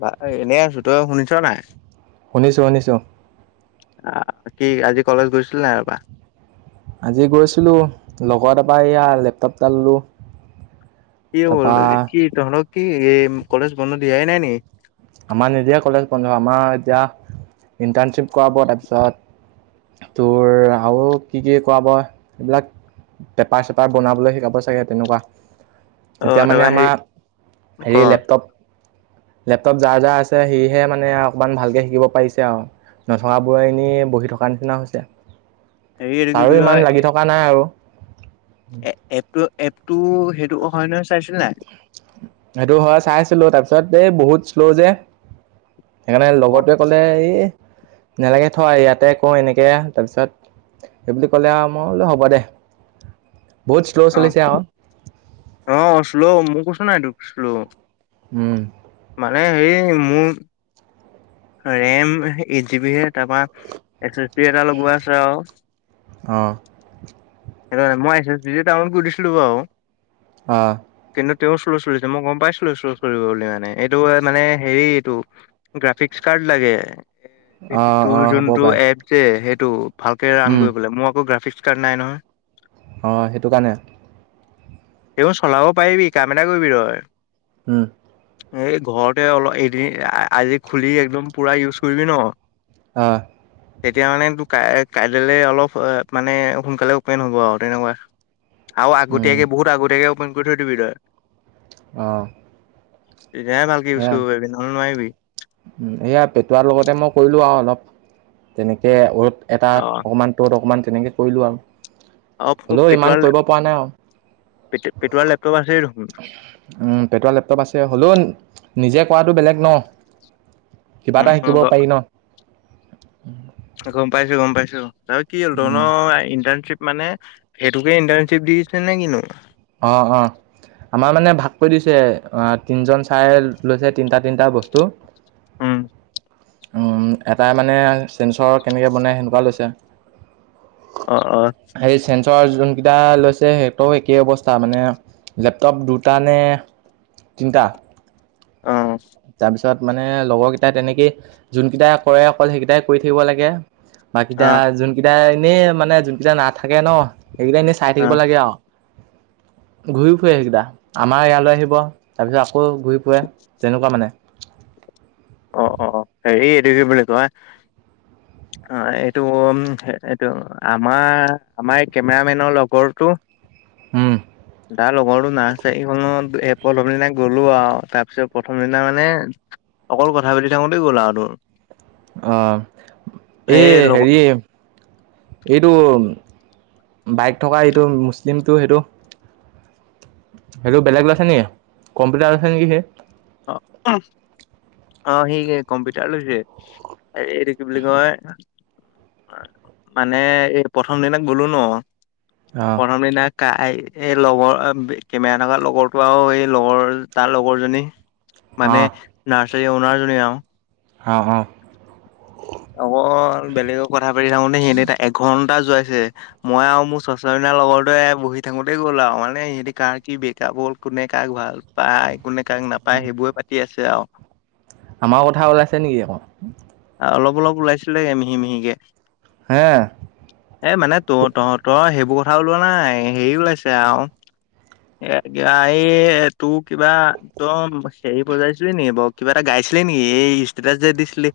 বা এনেই আছোঁ। তই শুনিছ নে নাই? শুনিছোঁ, শুনিছোঁ। আ কি আজি কলেজ গৈছিল নাই অবা। আজি গৈছিলোঁ লগৰ এটাৰ পৰা এয়া লেপটপ এটা ললোঁ। কি হ'ল? তাৰপৰা কি তহতঁক কি এই কলেজ বন্ধ দিয়াই নাই নেকি? আমাৰ নিদিয়ে কলেজ বন্ধ আমাৰ এতিয়া ইণ্টাৰণশ্বিপ কৰাভ তাৰপিছত তোৰ আৰু কি কি কৰাব, এইবিলাক পেপাৰ চেপাৰ বনাবলৈ শিকাব চাগে তেনেকুৱা। অ এতিয়া মানে তাৰপৰা হেৰি আমাৰ, ক হেৰি লেপটপ লেপ [unintelligible] যাৰ যাৰ আছে সিহে মানে অকমান, ভালকে শিকিব পাৰিছে আৰু। নথকাবোৰে এনেই বহি থকা নিচিনা হৈছে, হেৰি এইটো কি বুলি ছাৰো ইমান লাগি থকা নাই আৰু। এ-এপটো-এপটো সেইটো অ', হয় নহয় চাইছিলি নাই? সেইটো হয় চাইছিলো, তাৰপিছত এই বহুত শ্ল' যে সেইকাৰণে অ লগৰটোৱে ক'লে এই, নালাগে থ' ইয়াতে কৰ এনেকে তাৰপিছত সেইবুলি কলে আৰু, মই বুলো হ'ব দে। বহুত শ্ল' আহ, চলিছে আকৌ অ', শ্ল' মই কৈছো নাই তোক শ্ল'। উম মানে হেৰি মোৰ ৰেম এইট জিব হে, তাৰপা এছ এছ বি এটা লগোৱা আছে আৰু। অঁ। [unintelligible] মই এছ এছ বিটো ডাউনলোড কৰি থৈছিলোঁ বাৰু। আহ। কিন্তু তেওঁ শ্লো চুলিছে মই গম পাইছিলো শ্লো চলিব বুলি মানে, এইটো মানে হেৰি এইটো গ্ৰাফিকচ [unintelligible] লাগে, অঁ তোৰ অঁ হ'ব যোনটো পাৰে এপ যে, সেই [unintelligible] ভালকে ৰাণ উম কৰিবলে, মোৰ আকৌ গ্ৰাফিক্স কাৰ্ড নাই নহয়। অ', সেইটো কাৰণে। এইবোৰ চলাব পাৰিবি কাম এটা কৰিবি তই হম। এই ঘৰতে অলপ এদিন আ-আজি খুলি একদম পুৰা ইউজ কৰিবি ন আহ। তেতিয়া মানে ক কাইললে অলপ মানে সোনকালে অপেন হ'ব আৰু তেনেকুৱা, আৰু উম আগতীয়াকে, বহুত আগতীয়াকে অপেন কৰি থৈ দিবি তই। অ'। তেতিয়াহে ভালকে ইউজ কৰিব পাৰিবি, নহলে নোৱাৰিবি। উ, এয়া পেটোৱাৰ লগতে মই কৰিলো আৰু অলপ। তেনেকে অ'ত এটা, অ অকমান ত'ত অকমান তেনেকে কৰিলো আৰু। অ হ'লও ইমান পেটুৱাৰ কৰিব পৰা নাই আৰু। পেটুৱাৰ লেপটপ আছেই দেখোন উম পেট লেপটপ আছে হ'লো, নিজে কৰাটো বেলেগ ন'। কিবা উম এটা উম শিকিব গ পাৰি ন'। গম পাইছো গম পাইছো ত কি হ'ল ধন উম। ইণ্টাৰ্ণশ্বিপ মানে, সেইটোকে ইণ্টাৰ্ণশ্বিপ দিছে নে কিনো। অ', অ'। আমাৰ মানে ভাগ কৰি দিছে অ তিনজন চাই লৈছে তিনটা তিনিটা বস্তু। উম। উম, এটাই মানে চেঞ্চৰ কেনেকৈ বনাই সেনেকুৱা লৈছে। অ', অ'। [unintelligible] যোনকেইটা লৈছে সেহঁতও একেই অৱস্থা মানে, লেপটপ দুটা নে তিনিটা। অ'। তাত মানে লগৰ কেইটাই তেনেকেই, যোনকেইটাই কৰে অকল সেইকেইটাই কৰি থাকিব লাগে। অ বাকিটা যোন কেইটা এনেই মানে যোন কেইটা নাথাকে ন', সেইকেইটা এনেই চাই অ থাকিব লাগে আৰু। ঘূৰি ফুৰে সেইকেইটা। আমাৰ ইয়ালৈ আহিব, তাৰপিছত আকৌ ঘূৰি ফুৰে তেনেকুৱা মানে। অ', অ', অ', হেৰি এইটো কি বুলি কয় [inaudible] অ', এইটো-এইটো আমাৰ-আমাৰ এই কেমেৰামেনৰ লগৰো উম তাৰ লগৰটো নাৰ্চাৰীখনত এ প্ৰথম দিনা গ'লো আৰু তাৰপিছত প্ৰথম দিনা মানে অকল কথা পাতি থাকোতে গ'ল আওঁ তোৰ? অহ সেই এই লগৰ হেৰি এইটো- বাইক থকা এইটো মুছলিমটো সেইটো সেইটো বেলেগ লছে নি? কম্পিউটাৰ লৈছে নেকি সি? অ অ' সি কম্পিউটাৰ লৈছে। এইটো কি বুলি কয় মানে এই প্ৰথম দিনা গলো ন', অ' প্ৰথম দিনা কা এই লগৰ কেমেৰা থকা লগৰটো আৰু এই লগৰ তাৰ লগৰজনী মানে অ' নাৰ্চাৰী অওনাৰজনী এও অ' অ' অকল বেলেগক কথা পাতি থাকোঁতে এই [unintelligible] এঘন্ যোৱাইছে মই আৰু মোৰ [unintelligible] লগৰটোৱে বহি থাকোঁতেই গ'ল আৰু মানে ইহঁতি কাৰ কি ব্ৰেক বল কোনে কাক ভাল পায়, কোনে কাক নাপায় সেইবোৰে পাতি আছে আৱ আমাৰ কথা ওলাইছে নেকি আকৌ? অলপ অলপ ওলাইছিলেগে মিহি মিহিকে। হে এ মানে ত তহঁতৰ সেইবোৰ কথা ওলোৱা নাই, হেৰি ওলাইছে আৰু এ এই তোৰ কিবা দম হেৰি বজাইছিলি নি বাৰু? কিবা এটা গাইছিলি নি? ষ্টৈটাচ যে দিছিলি?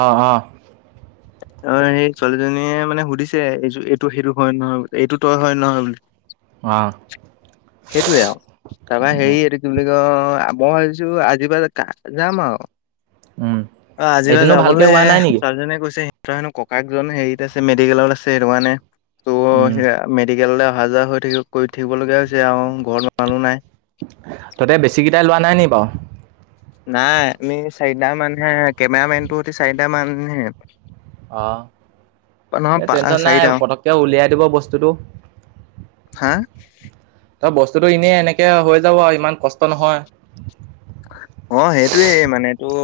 অ অ অ সেই ছোৱালীজনীয়ে মানে সুধিছে এইয এইটো সেইটো হয় নে নহয় এইটো তই হয় নহয় বুলি? অ' সেইটোৱে আৰু তাৰপৰা হেৰি এইটো বুলি কয় মই ভাবিছোঁ আজিৰ পৰা যাম আৰু। উম। অ' আজিৰ পৰা এদিনো ভালকে যাবলে হোৱা নাই নেকি? ছোৱালীজনীয়ে কৈছে তাইৰ হেনো ককায়েক জনে হেৰিত আছে মেডিকেলত আছে সেইটো কাৰণে ত উম, সেৱাই মেড ইয়ালে অহা-যোৱা হৈ থাকিব- কৰি থাকিব লগীয়া হৈছে আৰু, ঘৰত মানুহ নাই। তাতে বেছিকেইটাই লোৱা নাই নি বাৰু? নাই আমি চাৰিটা মানহে কেমেৰা মেনটো হতি চাৰিটা মানহে। অ নহয় এই পা টেনচন নাই চাৰিটা অ', পতককে উলিয়াই দিব বস্তুটো। হা? ত বস্তুতটো এনেই এনেকে হৈ যাব আৰু ইমান কষ্ট নহয়। অ সেইটোৱেই মানে তোৰ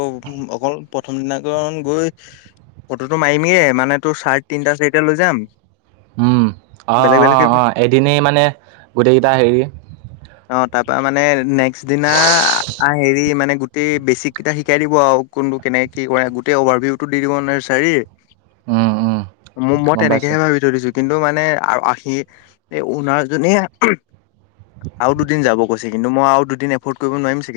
অকল প্ৰথম দিনা কাৰণ গৈ ফটোটো মাৰিমেই, মানে তোৰ চাৰ্ট তিনিটা-চাৰিটা লৈ যাম। উম, বেলেগ অ' - বেলেগকে অ' - অ'। এদিনেই মানে গোটেইকেইটা হেৰি অ তাপা মানে নেক্স দিনা আ হেৰি মানে গোটেই বেচিক কেইটা শিকাই দিব আৰু কোনটো কেনেক কি কৰে গোটেই অভাৰভিউ টো দি দিব ন? উম, উম মই গম পাইছোঁ। তেনেকেহে ভাবি থৈ দিছোঁ। কিন্তু মানে আৰু আহি অনাৰ জনীয়ে আৰু দুদিন যাব কৈছে। কিন্তু মই আৰু দুদিন এফৰ্ড কৰিব নোৱাৰিম চ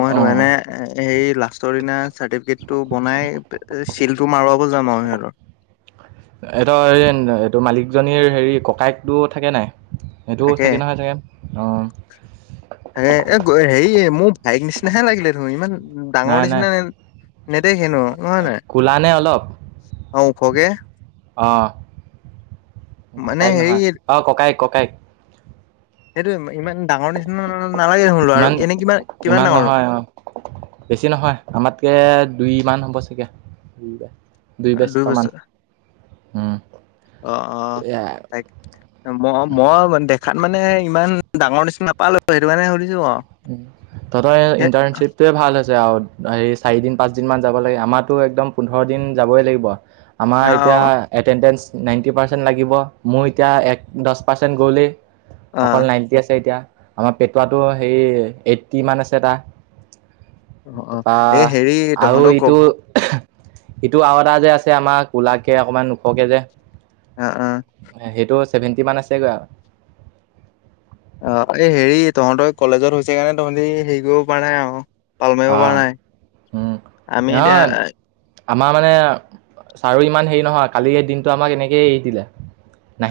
মই সেইটো কাৰণে অ', সেই লাষ্টৰ দিনা চাৰ্টিফিকেটটো বনাই [unintelligible] এহঁতৰ সেই মালিকজনীৰ হেৰি ককায়েকটো থাকে নাই? সেইটো থাকে, চাগে নহয় চাগে অ', থাকে এ হেৰি মোৰ ভায়েক নিচিনাহে লাগিলে তোমাক ইমান ডাঙৰ নাই নাই নিচিনা নেদেখিনো হয় নাই? কোলা নে অলপ অ ওখকে। অ মানে ককায়েক হেৰি নহয়, অ ককায়েক ককায়েক। সেইটো ইমান ডাঙৰ নিচিনা নালাগে দেখোন ল'ৰাটো। ইমান এনে কিমান - কিমান ইমান ডাঙৰ? নহয় অ', বেছি নহয়, আমাতকে দুই মান চাগে, দু দুই বছটোমান, হম অ'-অ' ত ম ম ম দে খান মানে ইমান ডাঙৰ নিচিনা নাপালো, সেইটো কাৰনে সুধিছোঁ। তহঁতৰ ইণ্টাৰণশ্বিপ তুৱে ভাল হৈছে। হেৰি চাৰি দিন পাঁচ দিন মান যাব লাগে, আমাৰো একদম পোন্ধৰ দিন যাবই লাগিব। আমাৰ অ এতিয়া এটেনডেঞ্চ নাইনটি পাৰ্চেন্ট লাগিব, মোৰ এতিয়া এক দছ পাৰ্চেন্ট গ'লেই। অ অকল নাইণ্টি আছে এতিয়া, আমাৰ পেটোৱাটো হেৰি এইট্টি মান আছে তাৰ। অ অ তাৰপৰা এই হেৰি আৰু তহঁতৰ ক এইটো ক- ইটো আওএটা যে আছে আমাৰ, কোলাকে অকমান ওখকে যে। অ অ সেইটো ছেভেণ্টি মান আছেগৈ আৰু। অ', এই হেৰি তহঁতৰ কলেজত হৈছে কাৰণে তহঁতি হেৰি কৰিব পৰা নাই আৰু। পাল মাৰিব পৰা আহ নাই, উম আমি এতিয়া নহয় আমাৰ মানে, ছাৰো ইমান হেৰি নহয় কালি দিনটো আমাক এনেকেই এৰি দিলে।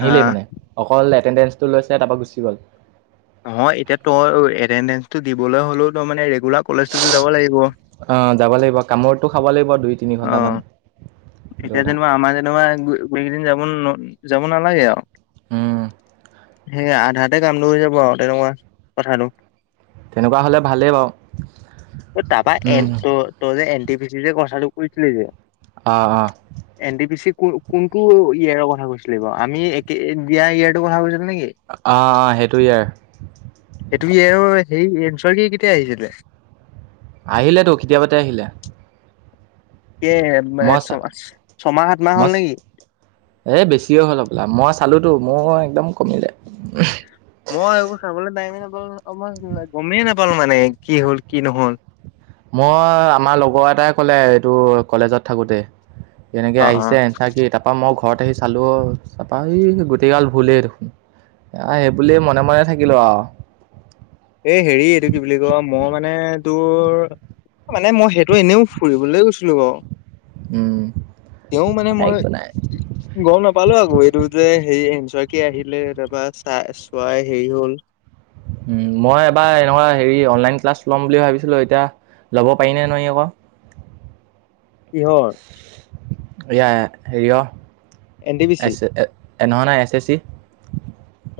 হা মানে, অকল এটেণ্ডেঞ্চটো লৈছে তাৰপৰা গুচি গ'ল। নহয় এতিয়া তই এটেডেঞ্চটো দিবলৈ হ'লেও ত মানে ৰেগুলাৰ কলেজটোতো যাব লাগিব। অ', যাব লাগিব কামোৰটো খাব লাগিব, দুই তিনি অ', ঘন্টামান। এতিয়া যেনিবা আমাৰ যেনেবা গোটেইকেইদিন যাব যাব নালাগে আৰু। উম। সেই আধাতে কামটো হৈ যাব আৰু তেনেকুৱা কথাটো। তেনেকুৱা হ'লে ভালেই বাৰু তাপা যে উম, এ [unintelligible] [unintelligible] কথাটো কৈছিলি যে। অ' অ' এন ডি পি চি কোন কোনটো ইয়াৰৰ কথা কৈছিলে বাৰু, আমি একে দিয়া ইয়াৰটো কথা কৈছিলি নেকি অ' অ' সেইটো ইয়াৰ সেইটো কি আৰু সেই এচৰক কেতিয়া আহিছিলে? আহিলেতো কেতিয়াপাতে আহিলে। এ, মই চা ছমা ছমাহ সাতমাহ হল মই নেকি। এই বেছিয়ে হ'ল হবলা, মই চালোতো মোৰ একদম কমিলে। মই এইবোৰ চাবলৈ টাইমে নাপালোঁ নহয় অ', মই গমেই নাপালো মানে কি হল কি নহল। মই আমাৰ লগৰ এটাই ক'লে এইটো কলেজত থাকোতে। এনেকে অ অ আহিছে এনচা কি তাৰাপা মই ঘৰত আহি চালো অ', চাপা এই গোটেইগাল ভুলেই দেখোন। আহ সেইবুলিয়ে মনে মনে থাকিলো আৰু। এ হেৰি এইটো কি বুলি ক মই মানে তোৰ মানে মই সেইটো এনেও ফুৰিবলৈ গৈছিলো বাৰু। উম, তেওঁ মানে মই একো নাই গম নাপালো আকৌ এইটো যে হেৰি বাকি আহিলে তাৰপা চাই চোৱাই হেৰি হল। উম, মই এবাৰ এনেকুৱা হেৰি অনলাইন ক্লাছ ল'ম বুলি ভাবিছিলো এতিয়া ল'ব পাৰি নে নোৱাৰি আক। কিহৰ? এয়া হেৰি এন ডি বি চি তেনেহ'লে এছ এছ চ।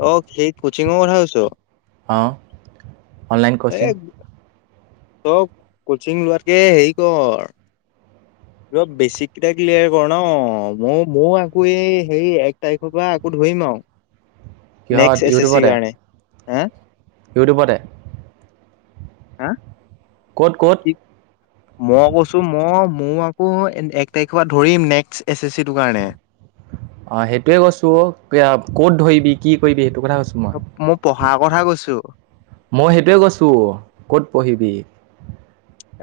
অ' সেই কচিংও কথা কৈছ। অ' অনলাইন এ কচিং। তই কচিং লোৱাতকে হেৰি কৰ প বেছিক কেইটা ক্লিয়াৰ কৰ ন, মই-মই আকৌ এই সেই এক তাৰিখৰ পৰা আকৌ ধৰি ধৈমাও কিহত ইউটিউবতে? হম, ইউটিউবতে হা ক'ত ক'ত মই কৈছো মই, মোৰ আকৌ এক তাৰিখৰ পৰা ধৰিম নেক্সট এছ এছ চিটোৰ কাৰণে। অ, সেইটোয়ে কৈছো ক'ত ধৰিবি কি কৰিবি সেইটো কথা কৈছোঁ মই পঢ়াৰ কথা কৈছো। মই সেইটয়ে কৈছো কত পঢ়িবি।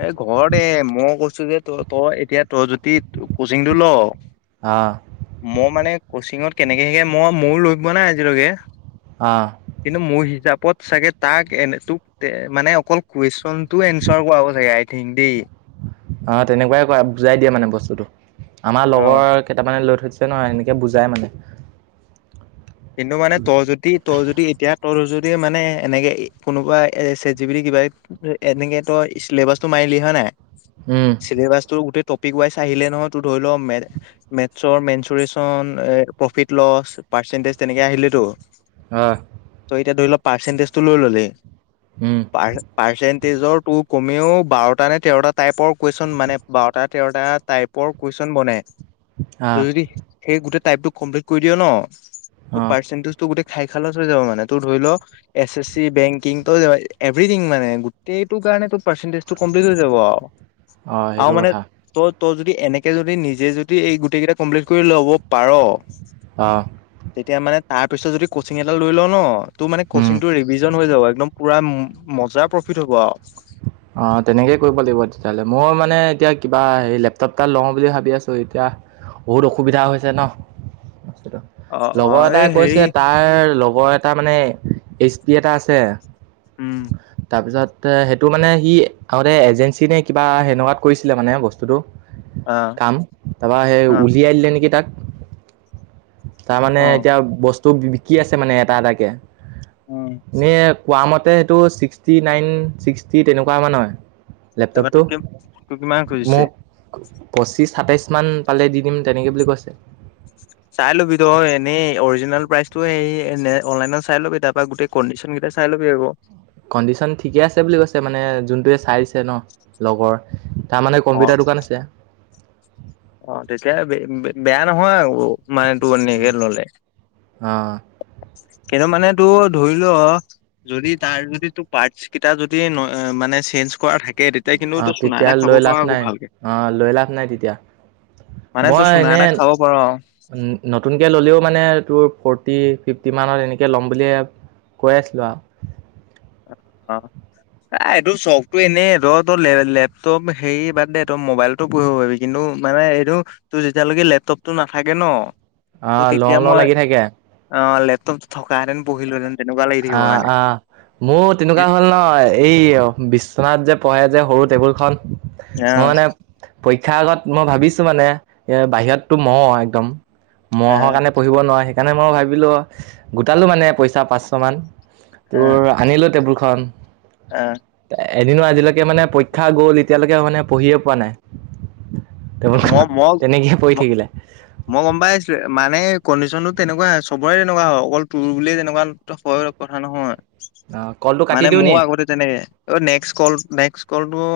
এ ঘৰতে মই কৈছো যে তই এতিয়া তই যদি কোচিংটো ল, অঁ মই মানে কচিঙত কেনেকে শিকে মই ময়ো লৈ পোৱা নাই আজিলৈকে। অঁ কিন্তু মোৰ হিচাপ, পদ চাগে তাক এনে তোক মানে অকল কুৱেশন তোৰ এনচাৰ কৰাব চাগে আই থিংক দেই। অ, তেনেকুৱাই কৰা বুজাই দিয়ে মানে বস্তুটো আমাৰ অ লগৰ কেইটামানে লৈ থৈছে। আছে নহয় এনেকৈ বুজাই মানে। কিন্তু মানে তই যদি তই যদি এতিয়া তই লৈ মানে এনেকে কোনোবা এ চেটজিপিটি কিবা এনেকে তই চিলেবাচটো মাৰিলি হয় নাই, চিলেবাছটো গোটেই পিক ৱাইছ আহিলে নহয় তই ধৰি ল মেথ - মেথচৰ মেন্সুৰঞ্চন প্ৰফিট লছ পাৰ্চেন্টেজ তেনেকে আহিলে তো। হয়। এতিয়া ধৰি ল পাৰ্চেনটেজটো লৈ ললে [unintelligible] ষ্টেজৰ তোৰ কমেও বাৰটা নে তেৰটা টাইপৰ কুৱেশচন মানে বাৰটা তেৰটা টাইপৰ কুৱেশচন বনে, তই অঁ যদি, সেই গোটেই টাইপ কমপ্লিট কৰি দিয় ন তোৰ অঁ পাৰ্চেনটেজটো গোতেই [unintelligible] হৈ যাব মানে তোৰ ধৰি ল, এছ - এছ চি বেংকিং তই--এভৰিথিং মানে গোটেইটো। [unintelligible] পাৰ্চেনটেজটো কমপ্লিট হৈ যাব আৰু অঁ আৰু সেইটো মানে কথা, তই তই যদি এনেকে যদি নিজে যদি এই গোটেই কেইটা কমপ্লিট কৰি ল'ব পাৰ। অ', তেতিয়া মানে তাৰ পিছত যদি কচিং এটা লৈ লও ন তোৰ মানে উম, কিচিং তো ৰিভিজন হৈ যাব একদম পুৰা মজাৰ প্ৰফিট হ'ব আৰু অ তেনেকেই কৰিব লাগিব তেতিয়াহলে মই মানে এতিয়া কিবা হে লেপটপ এটা লওঁ বুলি ভাবি আছো এতিয়া, বহুত অসুবিধা হৈছে ন, অ অ লগৰ এই এটাই হেৰি কৈছে তাৰ লগ মোৰ এটা মানে এচটি এটা আছে। উম, তাৰপিছত সেইটো মানে সি আগতে এজেঞ্চি নে কিবা সেনেকুৱাত কৰিছিলে মানে বস্তুটো। অ কাম, তাৰপা সেই অ উলিয়াই দিলে নেকি তাক তাৰ মানে অ এতিয়া বস্তু বিকি আছে মানে এটা এটাকে। উম এনে কোৱ মতে সেইটো ছিক্সটি নাইন ছিক্সটি তেনেকুৱা মান হয়। তাৰপৰা লেপটপটো তোক - তোক কিমান খুজিছে? মোক পঁচিছ সাতাইশ মান পালে দি দিম তেনেকে বুলি কৈছে। চাই ল'বি তই এনেই অৰিজিনেল প্ৰাইচতটো হে অনলাইনত চাই ল'বি তাৰপা গোটেই কণ্ডিশন কেইটা চাই লবি আকৌ। কণ্ডিশন ঠিকে আছে বুলি কৈছে মানে যোনটোৱে চাইছে ন লগৰ। তাৰমানে অ কম্পিউটাৰ দোকান আছে। অ, তেতিয়া -বেয়া নহয় আৰু। মানে তোৰ এনেকে ললে। কিন্তু মানে তোৰ ধৰি ল, যদি তাৰ যদি তোৰ পাৰটচ কেইটা যদি মানে [unintelligible] কিন্তু তই অ' চুনা তেতিয়া এটা খাব লৈ পাৰ লাভ আকৌ নাই, ভালকে অ' লৈ লাভ নাই তেতিয়া। মানে তই মই চুনা এনে, এটা খাব পাৰ অ নতুনকে ললেও মানে তোৰ ফৰ্টি ফিফটি মানত এনেকে ল'ম বুলিয়ে কৈ আছিলো আৰু। অ। অহ এইটো চখটো এনেই তই তই লেপটপ হেৰি বাদ দে তই মোবাইলতো পঢ়িব পাৰিবি কিন্তু। মানে এইটো তোৰ যেতিয়ালৈকে লেপটপতটো নাথাকে ন ত আহ লওঁ তেতিয়া লওঁ মই, লাগি থাকে অ' লেপ থকা হেতেন পঢ়িলোহেতেন তেনেকুৱা লাগি থাকিব আহ মানে। আহ মোৰ তেনেকুৱা হ'ল নহয়, এই বিশ্বনাথ যে পঢ়ে যে সৰু টেবুলখন। অ মই মানে পৰীক্ষাৰ আগত মই ভাবিছো মানে এ বাহিৰততো মহ একদম। অ মহৰ কাৰণে পঢ়িব নোৱাৰো, সেইকাৰণে মই ভাবিলো গোটালো মানে পইচা পাঁচশ মান। তোৰ আনিলো টেবুলখন। অ'। এদিনো আজিলৈকে মানে পৰীক্ষা গ'ল, এতিয়ালৈকে মানে পঢ়িয়ে পোৱা নাই। টেবুলখনত। মই, মই, তেনেকেই পৰি ম থাকিলে মই গম পাইছো মানে কণ্ডিশ্যনতো তেনেকুৱাই, চবৰে তেনেকুৱা হয়, অকল তৰ বুলিয়ে তেনেকুৱা হয় কথা নহয়। অ' কলটো কাটি মানে দিওঁ মোৰ নি? আগতে তেনেকে অ নেক্স কল, নেক্স কলটো